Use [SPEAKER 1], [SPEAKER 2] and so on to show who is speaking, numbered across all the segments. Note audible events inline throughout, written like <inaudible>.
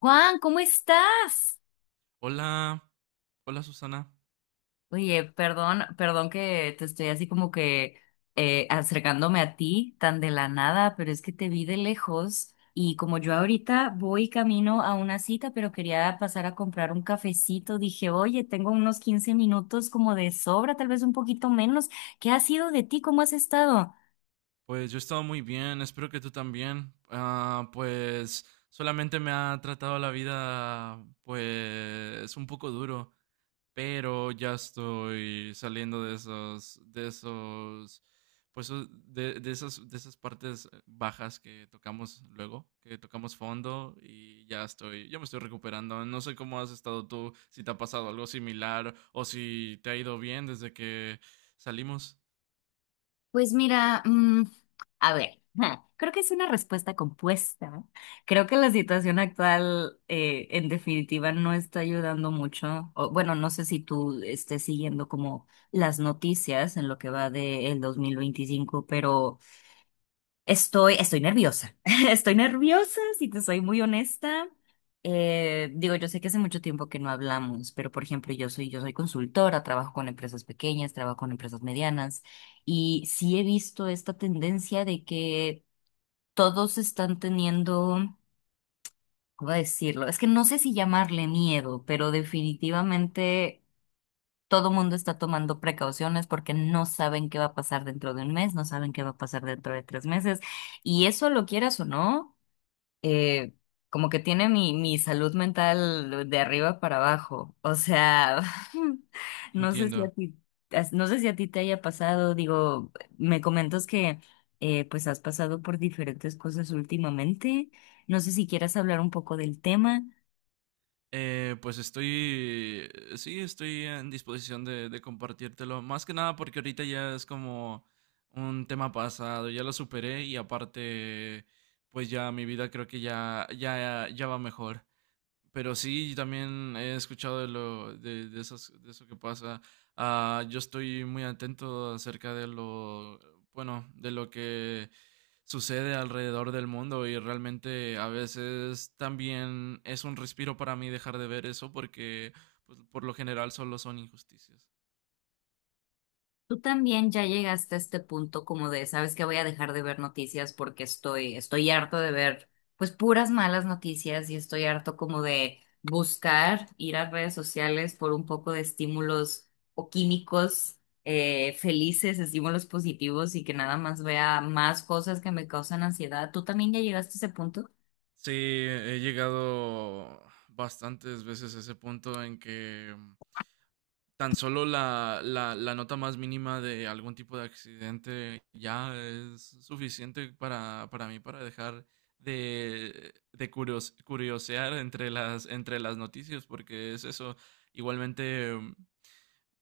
[SPEAKER 1] Juan, ¿cómo estás?
[SPEAKER 2] Hola, hola Susana.
[SPEAKER 1] Oye, perdón, perdón que te estoy así como que acercándome a ti tan de la nada, pero es que te vi de lejos y como yo ahorita voy camino a una cita, pero quería pasar a comprar un cafecito, dije, oye, tengo unos 15 minutos como de sobra, tal vez un poquito menos. ¿Qué ha sido de ti? ¿Cómo has estado?
[SPEAKER 2] Pues yo he estado muy bien, espero que tú también. Pues solamente me ha tratado la vida pues un poco duro, pero ya estoy saliendo de esos, pues o- de esas partes bajas que tocamos luego, que tocamos fondo y ya estoy, ya me estoy recuperando. No sé cómo has estado tú, si te ha pasado algo similar o si te ha ido bien desde que salimos.
[SPEAKER 1] Pues mira, a ver, <laughs> creo que es una respuesta compuesta, ¿no? Creo que la situación actual, en definitiva, no está ayudando mucho. O, bueno, no sé si tú estés siguiendo como las noticias en lo que va del 2025, pero estoy nerviosa. <laughs> Estoy nerviosa, si te soy muy honesta. Digo, yo sé que hace mucho tiempo que no hablamos, pero por ejemplo, yo soy consultora, trabajo con empresas pequeñas, trabajo con empresas medianas, y sí he visto esta tendencia de que todos están teniendo, ¿cómo decirlo? Es que no sé si llamarle miedo, pero definitivamente todo mundo está tomando precauciones porque no saben qué va a pasar dentro de un mes, no saben qué va a pasar dentro de 3 meses. Y eso lo quieras o no, eh, como que tiene mi salud mental de arriba para abajo. O sea, <laughs> no sé si a
[SPEAKER 2] Entiendo.
[SPEAKER 1] ti, no sé si a ti te haya pasado, digo, me comentas que pues has pasado por diferentes cosas últimamente. No sé si quieras hablar un poco del tema.
[SPEAKER 2] Eh, pues estoy, sí, estoy en disposición de compartírtelo. Más que nada porque ahorita ya es como un tema pasado, ya lo superé y aparte, pues ya mi vida creo que ya va mejor. Pero sí, también he escuchado de esas- de eso que pasa. Yo estoy muy atento acerca de lo, bueno, de lo que sucede alrededor del mundo y realmente a veces también es un respiro para mí dejar de ver eso porque pues, por lo general solo son injusticias.
[SPEAKER 1] Tú también ya llegaste a este punto como de, sabes que voy a dejar de ver noticias porque estoy harto de ver pues puras malas noticias y estoy harto como de buscar ir a redes sociales por un poco de estímulos o químicos felices, estímulos positivos y que nada más vea más cosas que me causan ansiedad. ¿Tú también ya llegaste a ese punto?
[SPEAKER 2] Sí, he llegado bastantes veces a ese punto en que tan solo la nota más mínima de algún tipo de accidente ya es suficiente para mí para dejar de curios- curiosear entre entre las noticias porque es eso. Igualmente,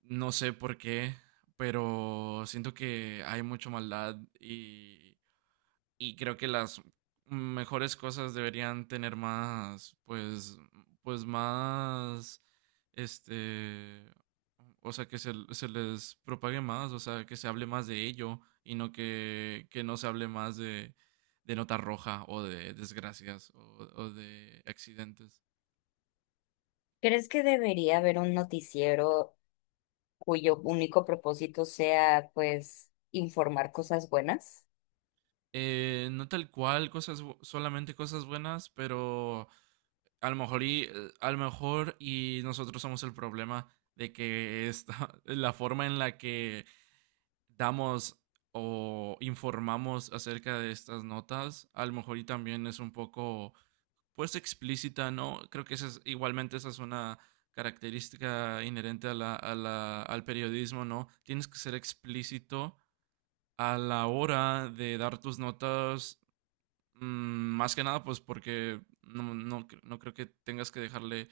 [SPEAKER 2] no sé por qué, pero siento que hay mucha maldad y creo que las mejores cosas deberían tener más, pues, pues más, este, o sea, se les propague más, o sea, que se hable más de ello y no que, que no se hable más de nota roja o de desgracias o de accidentes.
[SPEAKER 1] ¿Crees que debería haber un noticiero cuyo único propósito sea, pues, informar cosas buenas?
[SPEAKER 2] No tal cual, cosas, bu- solamente cosas buenas, pero a lo mejor y, a lo mejor y nosotros somos el problema de que esta, <laughs> la forma en la que damos o informamos acerca de estas notas, a lo mejor y también es un poco, pues, explícita, ¿no? Creo que esa es, igualmente esa es una característica inherente a la- al periodismo, ¿no? Tienes que ser explícito a la hora de dar tus notas. Más que nada, pues porque no, no, cre- no creo que tengas que dejarle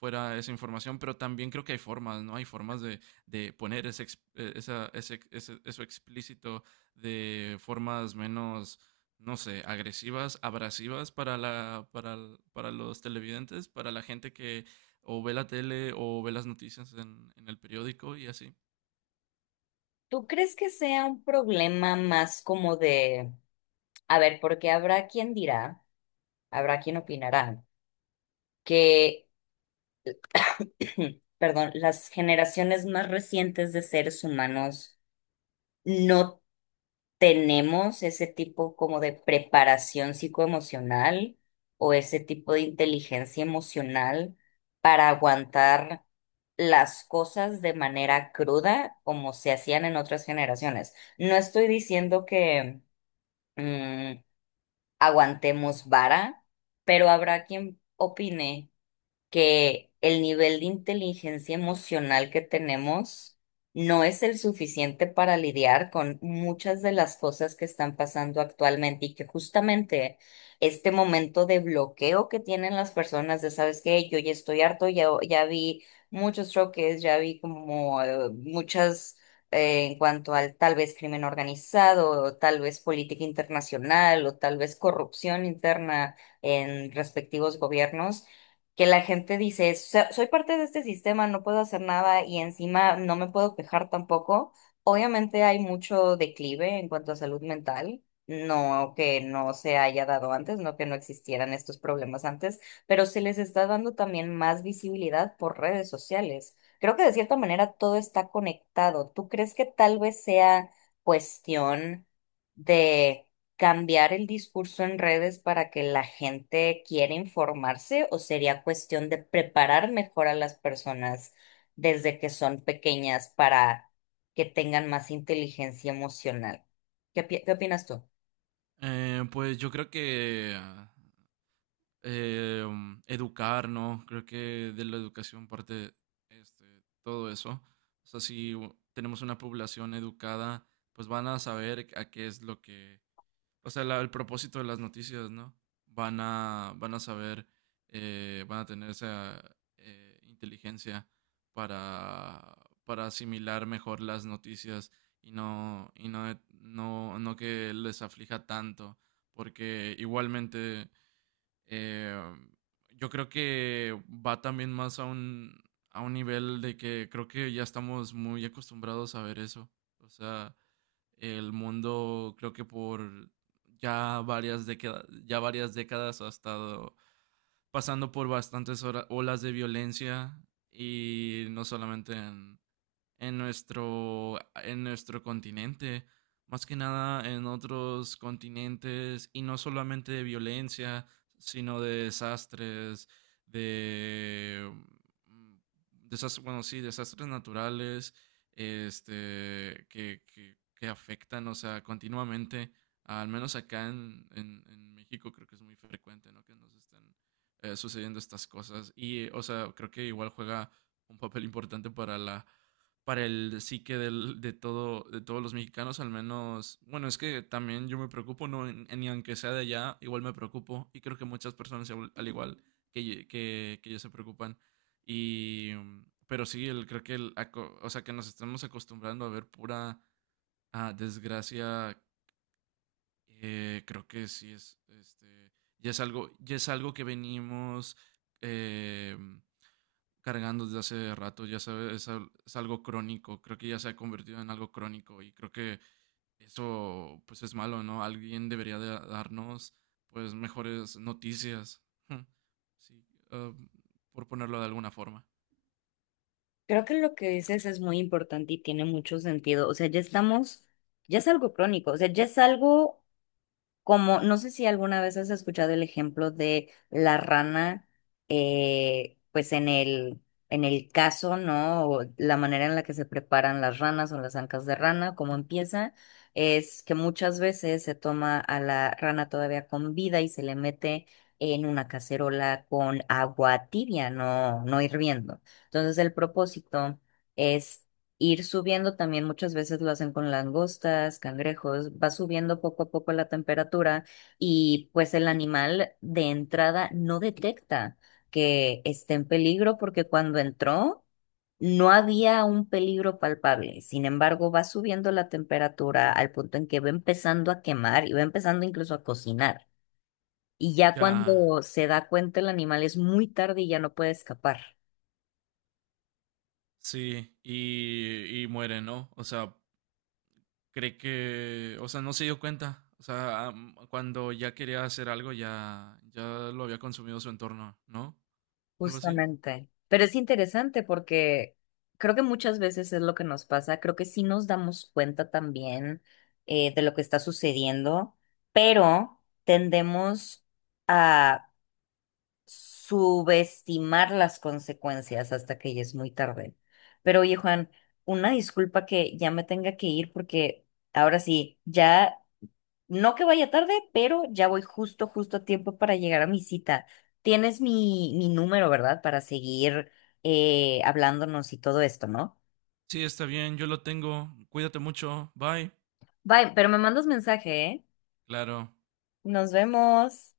[SPEAKER 2] fuera esa información, pero también creo que hay formas, ¿no? Hay formas de poner ese, ex- esa, eso explícito de formas menos, no sé, agresivas, abrasivas para la, para, l- para los televidentes, para la gente que o ve la tele o ve las noticias en el periódico y así.
[SPEAKER 1] ¿Tú crees que sea un problema más como de, a ver, porque habrá quien dirá, habrá quien opinará, que, <clears throat> perdón, las generaciones más recientes de seres humanos no tenemos ese tipo como de preparación psicoemocional o ese tipo de inteligencia emocional para aguantar las cosas de manera cruda como se hacían en otras generaciones? No estoy diciendo que mm, aguantemos vara, pero habrá quien opine que el nivel de inteligencia emocional que tenemos no es el suficiente para lidiar con muchas de las cosas que están pasando actualmente y que justamente este momento de bloqueo que tienen las personas de, ¿sabes qué? Yo ya estoy harto, ya vi muchos choques, ya vi como muchas... en cuanto al tal vez crimen organizado, o tal vez política internacional, o tal vez corrupción interna en respectivos gobiernos, que la gente dice, "So- soy parte de este sistema, no puedo hacer nada y encima no me puedo quejar tampoco. Obviamente hay mucho declive en cuanto a salud mental, no que no se haya dado antes, no que no existieran estos problemas antes, pero se les está dando también más visibilidad por redes sociales. Creo que de cierta manera todo está conectado. ¿Tú crees que tal vez sea cuestión de cambiar el discurso en redes para que la gente quiera informarse o sería cuestión de preparar mejor a las personas desde que son pequeñas para que tengan más inteligencia emocional? Qué opinas tú?
[SPEAKER 2] Pues yo creo que educar, ¿no? Creo que de la educación parte todo eso. O sea, si u- tenemos una población educada, pues van a saber a qué es lo que, o sea, la- el propósito de las noticias, ¿no? Van a saber, van a tener esa inteligencia para, para asimilar mejor las noticias no que les aflija tanto, porque igualmente eh, yo creo que va también más a un nivel de que creo que ya estamos muy acostumbrados a ver eso. O sea, el mundo creo que por ya varias décadas ha estado pasando por bastantes hora- olas de violencia y no solamente en nuestro continente, más que nada en otros continentes, y no solamente de violencia, sino de desastres, bueno, sí, desastres naturales, que afectan, o sea, continuamente, al menos acá en México creo que es muy frecuente, ¿no? Que nos están sucediendo estas cosas. Y, o sea, creo que igual juega un papel importante para la para el psique del, de todo, de todos los mexicanos, al menos, bueno, es que también yo me preocupo, no, en- ni aunque sea de allá, igual me preocupo y creo que muchas personas igual- al igual que, ye- que yo se preocupan. Pero sí, el, creo que, el, aco- o sea, que nos estamos acostumbrando a ver pura desgracia, creo que sí es, ya es algo que venimos, eh, cargando desde hace rato, ya sabes, es, al- es algo crónico, creo que ya se ha convertido en algo crónico y creo que eso pues es malo, ¿no? Alguien debería de darnos pues mejores noticias, <laughs> sí, ah, por ponerlo de alguna forma.
[SPEAKER 1] Creo que lo que dices es muy importante y tiene mucho sentido. O sea, ya estamos, ya es algo crónico, o sea, ya es algo. Como, no sé si alguna vez has escuchado el ejemplo de la rana, pues en el caso, ¿no? O la manera en la que se preparan las ranas o las ancas de rana, cómo empieza, es que muchas veces se toma a la rana todavía con vida y se le mete en una cacerola con agua tibia, no, no hirviendo. Entonces el propósito ir subiendo también muchas veces lo hacen con langostas, cangrejos, va subiendo poco a poco la temperatura y pues el animal de entrada no detecta que esté en peligro porque cuando entró no había un peligro palpable. Sin embargo, va subiendo la temperatura al punto en que va empezando a quemar y va empezando incluso a cocinar. Y ya
[SPEAKER 2] Ya,
[SPEAKER 1] cuando se da cuenta el animal es muy tarde y ya no puede escapar.
[SPEAKER 2] sí, y muere, ¿no? O sea, cree que, o sea, no se dio cuenta, o sea, am- cuando ya quería hacer algo ya, ya lo había consumido su entorno, ¿no? Algo así.
[SPEAKER 1] Justamente. Pero es interesante porque creo que muchas veces es lo que nos pasa. Creo que sí nos damos cuenta también de lo que está sucediendo, pero tendemos a subestimar las consecuencias hasta que ya es muy tarde. Pero oye, Juan, una disculpa que ya me tenga que ir porque ahora sí, ya no que vaya tarde, pero ya voy justo, justo a tiempo para llegar a mi cita. Tienes mi número, ¿verdad? Para seguir hablándonos y todo esto, ¿no?
[SPEAKER 2] Sí, está bien, yo lo tengo. Cuídate mucho. Bye.
[SPEAKER 1] Bye, pero me mandas mensaje, ¿eh?
[SPEAKER 2] Claro.
[SPEAKER 1] Nos vemos.